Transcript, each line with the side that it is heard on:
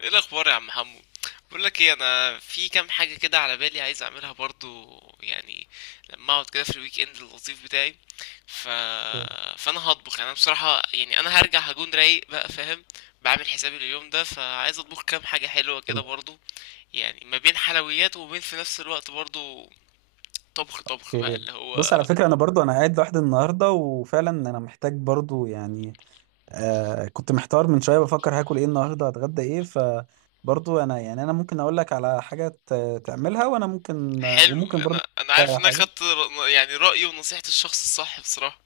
left: ايه الاخبار يا عم حمو؟ بقول لك ايه، انا في كام حاجه كده على بالي عايز اعملها برضو يعني. لما اقعد كده في الويك اند اللطيف بتاعي ف...
right: اوكي.
left: فانا هطبخ. يعني انا بصراحه يعني انا هرجع هكون رايق بقى، فاهم؟ بعمل حسابي لليوم ده، فعايز اطبخ كام حاجه حلوه كده برضو، يعني ما بين حلويات وما بين في نفس الوقت برضو طبخ بقى اللي
right: بص،
left: هو.
right: على فكرة أنا برضو أنا قاعد لوحدي النهاردة وفعلا أنا محتاج برضو يعني. كنت محتار من شوية بفكر هاكل إيه النهاردة، هتغدى إيه؟ فبرضو أنا يعني أنا ممكن أقول لك على حاجة تعملها، وأنا ممكن
left: حلو،
right: وممكن برضو
left: انا
right: تقول لي
left: عارف
right: على
left: ان انا
right: حاجة.
left: خدت يعني رايي ونصيحه الشخص الصح بصراحه.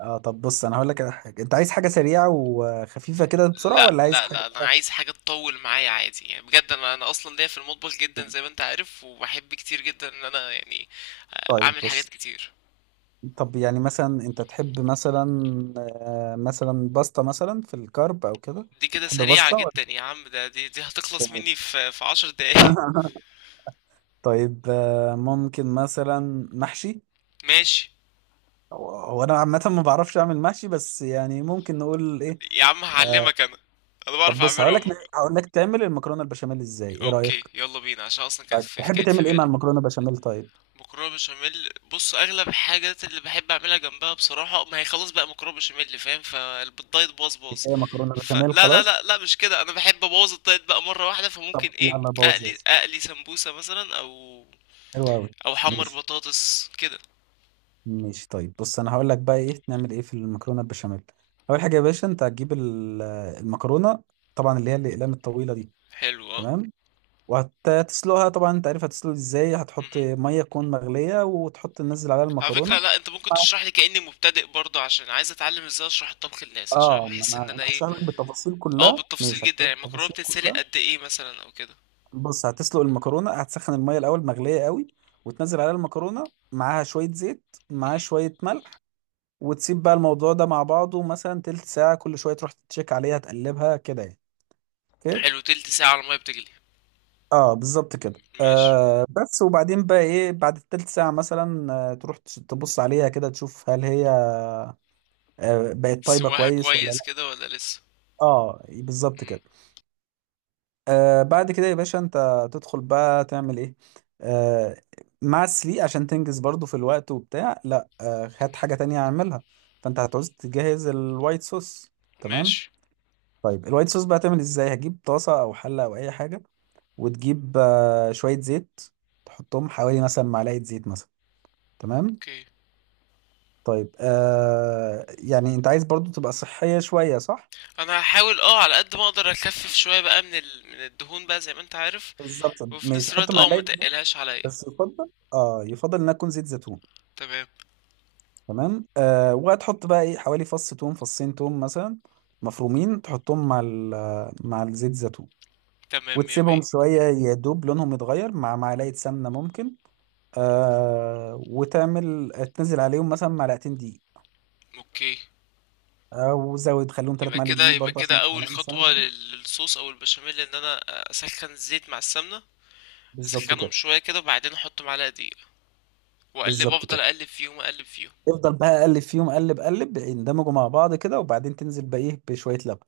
right: طب بص، أنا هقول لك على حاجة. أنت عايز حاجة سريعة وخفيفة كده بسرعة،
left: لا
right: ولا عايز
left: لا
right: حاجة
left: لا انا عايز حاجه تطول معايا عادي يعني، بجد انا اصلا ليا في المطبخ جدا زي ما انت عارف، وبحب كتير جدا ان انا يعني
right: طيب
left: اعمل حاجات
right: بص.
left: كتير.
right: طب يعني مثلا أنت تحب مثلا مثلا باستا، مثلا في الكارب أو كده؟
left: دي كده
right: تحب
left: سريعه
right: باستا
left: جدا يا عم، ده دي هتخلص مني في عشر دقايق.
right: ولا طيب ممكن مثلا محشي.
left: ماشي.
right: هو انا عامه ما بعرفش اعمل محشي، بس يعني ممكن نقول ايه.
left: يا عم هعلمك انا، انا
right: طب
left: بعرف
right: بص،
left: اعمله
right: هقول لك
left: عموما.
right: هقول لك تعمل المكرونه البشاميل ازاي، ايه رايك؟
left: اوكي يلا بينا، عشان اصلا كانت
right: طيب
left: في
right: تحب
left: كانت في
right: تعمل ايه مع
left: بالي
right: المكرونه البشاميل؟ طيب
left: مكرونه بشاميل. بص اغلب الحاجات اللي بحب اعملها جنبها بصراحه، ما هي خلاص بقى مكرونه بشاميل، فاهم؟ فالدايت باظ باظ.
right: كفايه مكرونه
left: فلا
right: بشاميل
left: لا لا
right: خلاص.
left: لا مش كده، انا بحب ابوظ الدايت بقى مره واحده، فممكن
right: طب
left: ايه،
right: يلا بوظ يا
left: اقلي
right: سيدي.
left: اقلي سمبوسه مثلا، او
right: حلو قوي.
left: او احمر
right: ماشي.
left: بطاطس كده.
right: ماشي. طيب بص انا هقول لك بقى ايه نعمل ايه في المكرونه البشاميل. اول حاجه يا باشا انت هتجيب المكرونه، طبعا اللي هي الاقلام الطويله دي.
left: حلو اه.
right: تمام. وهتسلقها طبعا، انت عارف هتسلق ازاي، هتحط
left: مهم.
right: ميه تكون مغليه وتحط تنزل عليها
left: على فكره
right: المكرونه.
left: لا، انت ممكن تشرح لي كاني مبتدئ برضه، عشان عايز اتعلم ازاي اشرح الطبخ للناس، عشان
right: اه ما
left: بحس ان
right: انا
left: انا
right: انا
left: ايه.
right: هشرح لك بالتفاصيل
left: اه
right: كلها، ماشي،
left: بالتفصيل
right: هشرح
left: جدا،
right: لك
left: يعني المكرونه
right: التفاصيل
left: بتتسلق
right: كلها.
left: قد ايه مثلا او كده؟
right: بص، هتسلق المكرونه، هتسخن الميه الاول مغليه قوي، وتنزل عليها المكرونه معاها شويه زيت، معاها
left: مهم.
right: شويه ملح. وتسيب بقى الموضوع ده مع بعضه مثلا تلت ساعه، كل شويه تروح تتشيك عليها تقلبها كده يعني. اوكي.
left: حلو، تلت ساعه على الميه بتجلي.
right: اه بالظبط كده.
left: ماشي.
right: بس وبعدين بقى ايه بعد التلت ساعه مثلا تروح تبص عليها كده تشوف هل هي بقت طيبة
left: سواها
right: كويس ولا
left: كويس
right: لا.
left: كده ولا لسه؟
right: اه بالظبط
left: مم.
right: كده. بعد كده يا باشا انت تدخل بقى تعمل ايه آه مع السليق عشان تنجز برضو في الوقت وبتاع. لا هات حاجة تانية اعملها. فانت هتعوز تجهز الوايت صوص. تمام.
left: ماشي.
right: طيب الوايت صوص بقى تعمل ازاي، هتجيب طاسة او حلة او اي حاجة، وتجيب شوية زيت، تحطهم حوالي مثلا معلقة زيت مثلا. تمام.
left: اوكي.
right: طيب يعني انت عايز برضو تبقى صحية شوية، صح؟
left: انا هحاول اه على قد ما اقدر اخفف شويه بقى من من الدهون بقى زي ما انت عارف،
right: بالظبط
left: وفي نفس
right: ماشي، حط
left: الوقت اه ما
right: معلقة،
left: تقلهاش عليا.
right: بس يفضل اه يفضل انها تكون زيت زيتون.
left: تمام.
right: تمام. وهتحط بقى ايه حوالي فص توم، فصين توم مثلا، مفرومين، تحطهم مع مع الزيت زيتون،
left: تمام يا مية.
right: وتسيبهم شوية يا دوب لونهم يتغير، مع معلقة سمنة ممكن. وتعمل تنزل عليهم مثلا معلقتين دقيق،
left: اوكي.
right: او زود خليهم ثلاث
left: يبقى
right: معالق
left: كده،
right: دقيق
left: يبقى
right: برضه عشان
left: كده
right: احنا
left: اول
right: هنعمل سمنة
left: خطوه
right: دي.
left: للصوص او البشاميل، ان انا اسخن الزيت مع السمنه،
right: بالظبط
left: اسخنهم
right: كده.
left: شويه كده، وبعدين احط معلقه دقيق واقلب،
right: بالظبط
left: افضل
right: كده،
left: اقلب فيهم اقلب فيهم.
right: افضل بقى قلب فيهم، قلب قلب يندمجوا مع بعض كده، وبعدين تنزل بقى ايه بشوية لبن،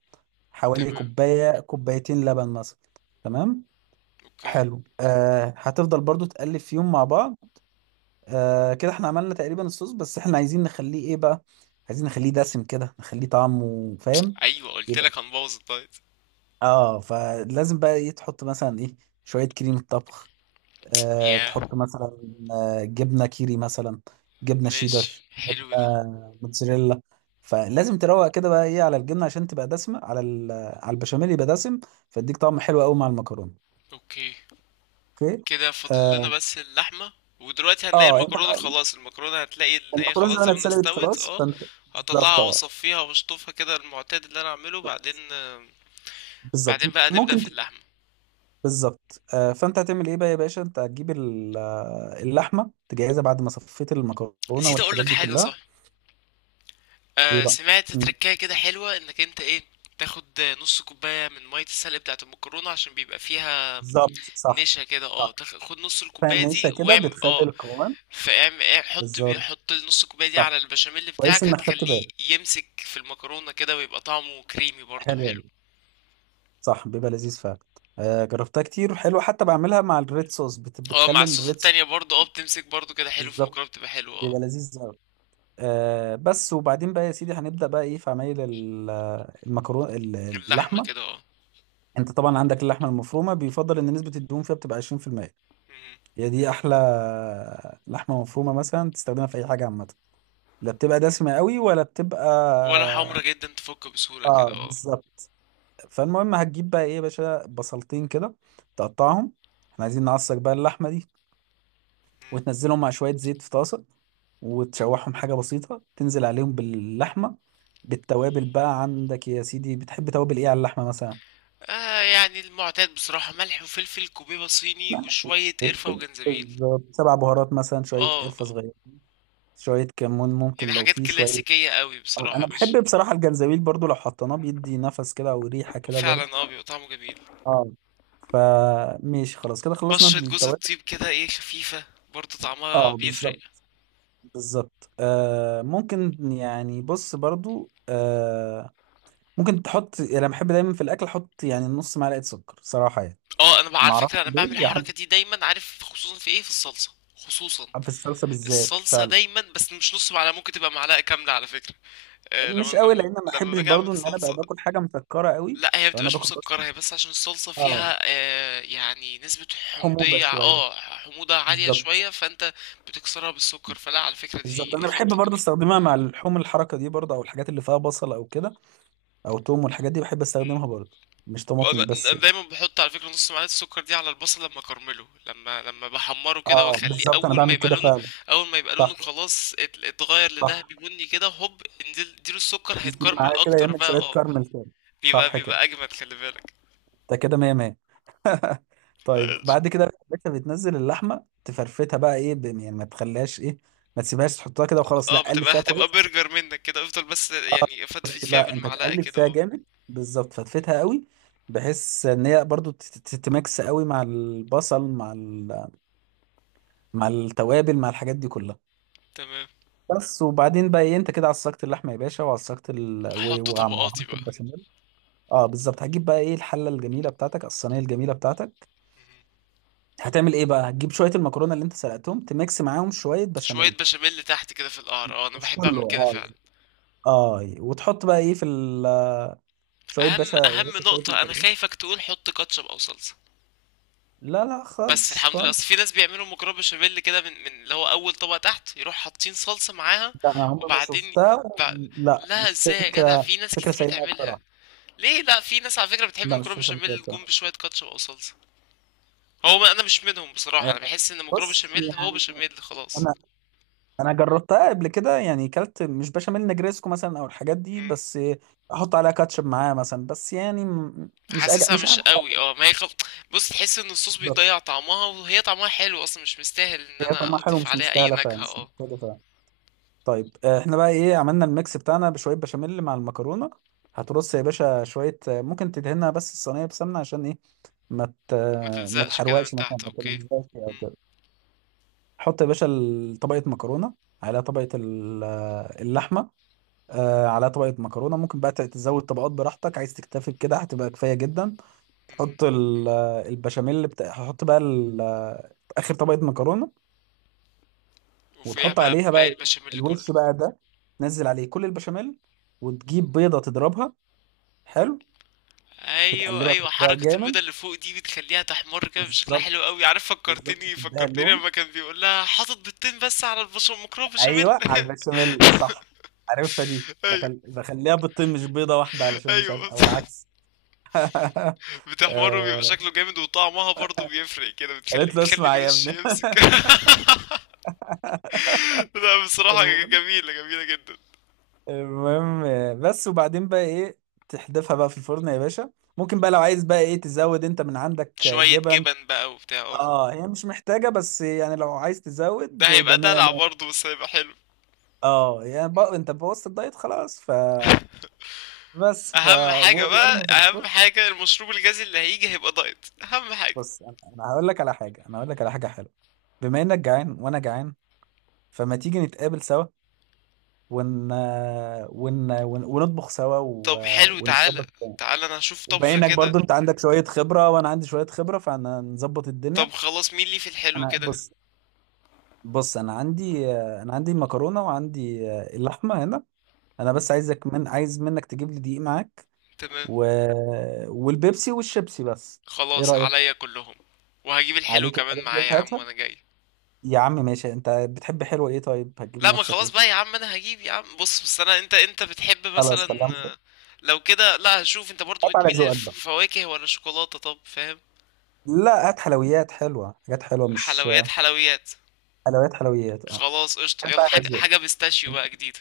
right: حوالي
left: تمام.
right: كوباية كوبايتين لبن مثلا. تمام.
left: اوكي.
right: حلو. هتفضل برضو تقلب فيهم مع بعض. كده احنا عملنا تقريبا الصوص، بس احنا عايزين نخليه ايه بقى، عايزين نخليه دسم كده نخليه طعمه فاهم.
left: ايوه قلت
right: يبقى
left: لك هنبوظ الدايت.
right: اه فلازم بقى ايه تحط مثلا ايه شوية كريمة طبخ، تحط
left: ياه.
right: مثلا جبنه كيري مثلا، جبنه شيدر،
left: ماشي،
right: جبنه
left: حلو ده.
right: موتزاريلا. فلازم تروق كده بقى ايه على الجبنه عشان تبقى دسمه على على البشاميل يبقى دسم، فيديك طعم حلو قوي مع المكرونه.
left: اوكي.
right: اوكي.
left: كده فاضل لنا
right: اه,
left: بس اللحمة، ودلوقتي هنلاقي
right: انت
left: المكرونة
right: بقى ايه،
left: خلاص، المكرونة هتلاقي ان هي
right: المكرونه زي
left: خلاص
right: ما انا
left: زمانها
right: اتسلقت
left: استوت
right: خلاص
left: اه.
right: فانت. بالظبط
left: هطلعها واصفيها واشطفها كده المعتاد اللي انا اعمله، بعدين بعدين
right: بالظبط.
left: بقى نبدأ
right: ممكن
left: في
right: ت-
left: اللحمة.
right: بالظبط. فانت هتعمل ايه بقى يا باشا، انت هتجيب اللحمه تجهزها بعد ما صفيت المكرونه
left: نسيت
right: والحاجات
left: اقولك
right: دي
left: حاجة،
right: كلها.
left: صح،
right: ايه
left: آه،
right: بقى.
left: سمعت
right: مم.
left: تركاية كده حلوة، انك انت ايه، تاخد نص كوباية من مية السلق بتاعة المكرونة، عشان بيبقى فيها
right: بالظبط صح.
left: نشا كده اه، خد نص الكوبايه
right: فنشة
left: دي
right: كده
left: واعمل
right: بتخلي
left: اه،
right: القوام.
left: فاعمل حط بيه،
right: بالظبط
left: حط نص الكوبايه دي
right: صح.
left: على البشاميل
right: كويس
left: بتاعك،
right: انك خدت
left: هتخليه
right: بالك.
left: يمسك في المكرونه كده ويبقى طعمه كريمي برضه
right: حلو
left: حلو.
right: أوي. صح بيبقى لذيذ فعلا. جربتها كتير وحلو، حتى بعملها مع الريد صوص،
left: اه مع
right: بتخلي
left: الصوص
right: الريد صوص.
left: التانية برضه اه بتمسك برضه كده حلو، في
right: بالظبط.
left: المكرونه بتبقى حلوه اه.
right: بيبقى لذيذ قوي. بس وبعدين بقى يا سيدي هنبدأ بقى ايه في عمايل المكرونة.
left: اللحمه
right: اللحمة.
left: كده اه.
right: انت طبعا عندك اللحمة المفرومة، بيفضل ان نسبة الدهون فيها بتبقى 20%،
left: مم.
right: هي دي احلى. لحمة مفرومة مثلا تستخدمها في اي حاجة عامة، لا بتبقى دسمة قوي ولا بتبقى.
left: ولا حمرا جدا، تفك بسهوله
right: اه
left: كده اه.
right: بالظبط. فالمهم هتجيب بقى ايه يا باشا بصلتين كده، تقطعهم. احنا عايزين نعصر بقى اللحمه دي،
left: مم.
right: وتنزلهم مع شويه زيت في طاسه، وتشوحهم حاجه بسيطه، تنزل عليهم باللحمه، بالتوابل. بقى عندك يا سيدي بتحب توابل ايه على اللحمه مثلا؟
left: آه يعني المعتاد بصراحة، ملح وفلفل، كوبيبة صيني،
right: ملح،
left: وشوية قرفة
right: فلفل،
left: وجنزبيل.
right: بالظبط سبع بهارات مثلا، شويه
left: اه
right: قرفه
left: آه.
right: صغيره، شويه كمون ممكن
left: يعني
right: لو
left: حاجات
right: في شويه.
left: كلاسيكية قوي بصراحة،
right: انا
left: مش.
right: بحب بصراحه الجنزبيل برضو لو حطيناه، بيدي نفس كده او ريحه كده برضو.
left: فعلا اه، بيبقى طعمه جميل.
right: اه فماشي خلاص كده خلصنا
left: بشرة جوز
right: التوابل.
left: الطيب كده ايه خفيفة، برضه طعمها
right: اه
left: بيفرق.
right: بالظبط. بالظبط ممكن يعني بص برضو ممكن تحط، يعني انا بحب دايما في الاكل احط يعني نص معلقه سكر صراحه يعني.
left: اه انا بقى
right: ما
left: على
right: اعرفش
left: فكرة انا
right: ليه
left: بعمل
right: يعني.
left: الحركة دي دايما، عارف، خصوصا في ايه، في الصلصة خصوصا.
right: في الصلصه بالذات
left: الصلصة
right: فعلا.
left: دايما، بس مش نص معلقة، ممكن تبقى معلقة كاملة على فكرة. آه لما
right: مش
left: لما
right: قوي، لان ما
left: لما
right: احبش
left: باجي اعمل
right: برضو ان انا بقى
left: صلصة.
right: باكل حاجه مسكره قوي،
left: لا هي
right: لو انا
left: بتبقاش
right: باكل بس.
left: مسكرة، هي بس عشان الصلصة
right: اه.
left: فيها آه يعني نسبة
right: حموضه
left: حمضية
right: شويه،
left: اه حموضة عالية
right: بالظبط.
left: شوية، فانت بتكسرها بالسكر. فلا، على فكرة
right: بالظبط
left: دي
right: انا بحب
left: خطة
right: برضو
left: جميلة.
right: استخدمها مع اللحوم الحركه دي برضو، او الحاجات اللي فيها بصل او كده، او توم والحاجات دي بحب استخدمها برضو، مش طماطم
left: انا
right: بس
left: أنا
right: يعني.
left: دايما بحط على فكره نص معلقه السكر دي على البصل لما كرمله، لما بحمره كده
right: اه
left: واخليه،
right: بالظبط انا
left: اول ما
right: بعمل
left: يبقى
right: كده
left: لونه،
right: فعلا.
left: اول ما يبقى لونه
right: صح.
left: خلاص اتغير لذهبي
right: صح.
left: بني كده، هوب انزل اديله السكر،
right: يجيب
left: هيتكرمل
right: معاه كده،
left: اكتر
right: يعمل
left: بقى
right: شوية
left: اه.
right: كارمل كده.
left: بيبقى
right: صح كده.
left: بيبقى اجمد، خلي بالك.
right: ده كده مية مية. طيب
left: ماشي.
right: بعد كده انت بتنزل اللحمة تفرفتها بقى ايه يعني ما تخليهاش ايه، ما تسيبهاش تحطها كده وخلاص،
left: اه،
right: لا
left: ما
right: قلب
left: تبقى
right: فيها
left: هتبقى
right: كويس.
left: برجر منك كده، افضل بس يعني فتفت فيها
right: لا انت
left: بالمعلقه
right: تقلب
left: كده
right: فيها
left: اه.
right: جامد، بالظبط فتفتها قوي، بحيث ان هي برضو تتمكس قوي مع البصل مع مع التوابل مع الحاجات دي كلها.
left: تمام.
right: بس وبعدين بقى ايه، انت كده عصقت اللحمه يا باشا، وعصقت
left: هحط طبقاتي
right: وعملت
left: بقى.
right: البشاميل. اه بالظبط. هتجيب بقى ايه الحله الجميله بتاعتك، الصينيه الجميله بتاعتك.
left: مهم.
right: هتعمل ايه بقى، هتجيب شويه المكرونه اللي انت سلقتهم تميكس معاهم شويه
left: شويه
right: بشاميل،
left: بشاميل تحت كده في القعر اه، انا
right: مش
left: بحب
right: كله
left: اعمل كده
right: اه
left: فعلا.
right: يعني. اه يعني. وتحط بقى ايه في شويه
left: اهم
right: باشا، يا
left: اهم
right: باشا شويه
left: نقطه، انا
right: مكرونه.
left: خايفك تقول حط كاتشب او صلصه.
right: لا لا
left: بس
right: خالص
left: الحمد لله،
right: خالص.
left: اصل في ناس بيعملوا مكرونه بشاميل كده، من اللي هو اول طبقه تحت يروح حاطين صلصه معاها،
right: ده انا عمري ما
left: وبعدين
right: شفتها.
left: ب...
right: لا
left: لا
right: مش
left: ازاي يا جدع،
right: فكره.
left: في ناس
right: فكره
left: كتير
right: سيئه
left: بتعملها.
right: بصراحه.
left: ليه لا، في ناس على فكره بتحب
right: لا مش
left: المكرونه
right: فكره سيئه
left: بشاميل جنب
right: بصراحه.
left: بشويه كاتشب او صلصه. هو ما انا مش منهم بصراحه،
right: آه،
left: انا بحس ان المكرونه
right: بص
left: بشاميل هو
right: يعني،
left: بشاميل خلاص.
right: انا جربتها قبل كده، يعني كلت مش بشاميل نجريسكو مثلا او الحاجات دي،
left: مم.
right: بس احط عليها كاتشب معاها مثلا، بس يعني
left: حاسسها
right: مش
left: مش
right: عارف.
left: قوي اه، ما هي بص، تحس ان الصوص
right: بالظبط.
left: بيضيع طعمها، وهي طعمها حلو اصلا، مش مستاهل ان
right: هي طعمها
left: انا
right: حلو،
left: اضيف
right: مش
left: عليها اي
right: مستاهله فعلا،
left: نكهه
right: مش
left: اه.
right: محتاجه فعلا. طيب احنا بقى ايه عملنا الميكس بتاعنا بشويه بشاميل مع المكرونه. هترص يا باشا شويه ممكن تدهنها بس الصينيه بسمنه عشان ايه ما ت-
left: ما
right: ما
left: تلزقش كده
right: تحرقش
left: من
right: مثلا،
left: تحت،
right: ما
left: اوكي.
right: تلزقش او
left: مم.
right: كده. حط يا باشا طبقه مكرونه على طبقه اللحمه، على طبقه مكرونه، ممكن بقى تزود طبقات براحتك، عايز تكتفي بكده هتبقى كفايه جدا. حط
left: مم.
right: البشاميل هحط بقى اخر طبقه مكرونه،
left: وفوقيها
right: وتحط
left: بقى
right: عليها
left: باقي
right: بقى
left: البشاميل كله.
right: الوش بقى ده، تنزل عليه كل البشاميل، وتجيب بيضة تضربها. حلو.
left: ايوه
right: بتقلبها
left: ايوه،
right: ترجعها
left: حركة
right: جامد.
left: البيضة اللي فوق دي بتخليها تحمر كده بشكلها
right: بالظبط.
left: حلو قوي، عارف،
right: بالظبط
left: فكرتني
right: تديها
left: فكرتني
right: اللون.
left: لما كان بيقول لها حاطط بيضتين بس على البشاميل مكرونة بشاميل.
right: ايوه على البشاميل صح. عارفها دي
left: ايوه
right: بخليها بيضتين مش بيضة واحدة، علشان مش
left: ايوه.
right: عارف او العكس.
left: بتحمر وبيبقى
right: آه،
left: شكله جامد، وطعمها برضه بيفرق كده، بتخلي
right: قالت له
left: بتخلي
right: اسمع يا
left: الوش
right: ابني.
left: يمسك. لا بصراحة
right: المهم
left: جميلة، جميلة جدا.
right: المهم بس وبعدين بقى ايه تحدفها بقى في الفرن يا باشا. ممكن بقى لو عايز بقى ايه تزود انت من عندك
left: شوية
right: جبن.
left: جبن بقى وبتاع اه.
right: اه هي مش محتاجة، بس يعني لو عايز تزود
left: ده هيبقى
right: يبقى 100
left: دلع
right: 100.
left: برضه، بس هيبقى حلو.
right: اه يعني بقى انت بوظت الدايت خلاص، بس
left: اهم حاجة
right: وارمي
left: بقى،
right: في
left: اهم
right: الفرن.
left: حاجة المشروب الغازي اللي هيجي هيبقى دايت، اهم حاجة.
right: بص، انا هقول لك على حاجة، حلوة بما انك جعان وانا جعان، فما تيجي نتقابل سوا ون... ونطبخ سوا
left: طب حلو،
right: ونظبط
left: تعالى.
right: الدنيا.
left: تعالى انا هشوف
right: وبما
left: طبخة
right: انك
left: كده.
right: برضو انت عندك شوية خبرة وانا عندي شوية خبرة، فهنظبط
left: طب
right: الدنيا.
left: خلاص، مين لي في الحلو
right: انا
left: كده؟
right: بص انا عندي المكرونة وعندي اللحمة هنا. انا بس عايزك، عايز منك تجيب لي دقيق معاك،
left: تمام.
right: و... والبيبسي والشيبسي بس. ايه
left: خلاص
right: رأيك؟
left: عليا كلهم. وهجيب الحلو
right: عليك
left: كمان
right: الحاجات دي
left: معايا يا عم،
right: هاتها.
left: وانا جاي.
right: يا عم ماشي، انت بتحب حلوة ايه؟ طيب هتجيب
left: لا ما
right: لنفسك
left: خلاص
right: ايه؟
left: بقى يا عم، انا هجيب يا عم، بص بس، انا انت بتحب
right: خلاص
left: مثلا
right: خلينا نفكر.
left: آه، لو كده لا، هشوف انت برضو
right: هات على
left: بتميل
right: ذوقك بقى.
left: للفواكه ولا شوكولاتة، طب فاهم.
right: لا، هات حلويات حلوة، حاجات حلوة مش،
left: حلويات حلويات.
right: حلويات حلويات اه.
left: خلاص قشطة،
right: هات
left: يلا
right: بقى على
left: حاجة،
right: ذوقك.
left: بيستاشيو بقى جديدة.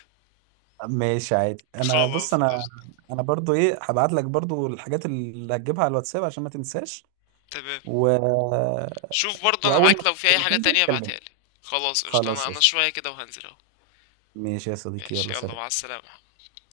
right: ماشي عادي. انا بص،
left: خلاص
right: انا
left: قشطة.
right: برضو ايه هبعت لك برضو الحاجات اللي هتجيبها على الواتساب عشان ما تنساش.
left: تمام.
right: و...
left: شوف برضو انا
right: واول
left: معاك،
right: ما
left: لو في اي حاجة
right: تنزل
left: تانية
right: كلمني.
left: ابعتها لي. خلاص قشطة، انا
right: خلاص
left: انا
right: قشطة.
left: شوية كده وهنزل اهو.
right: ماشي يا صديقي،
left: ماشي،
right: يلا
left: يلا مع
right: سلام.
left: السلامة.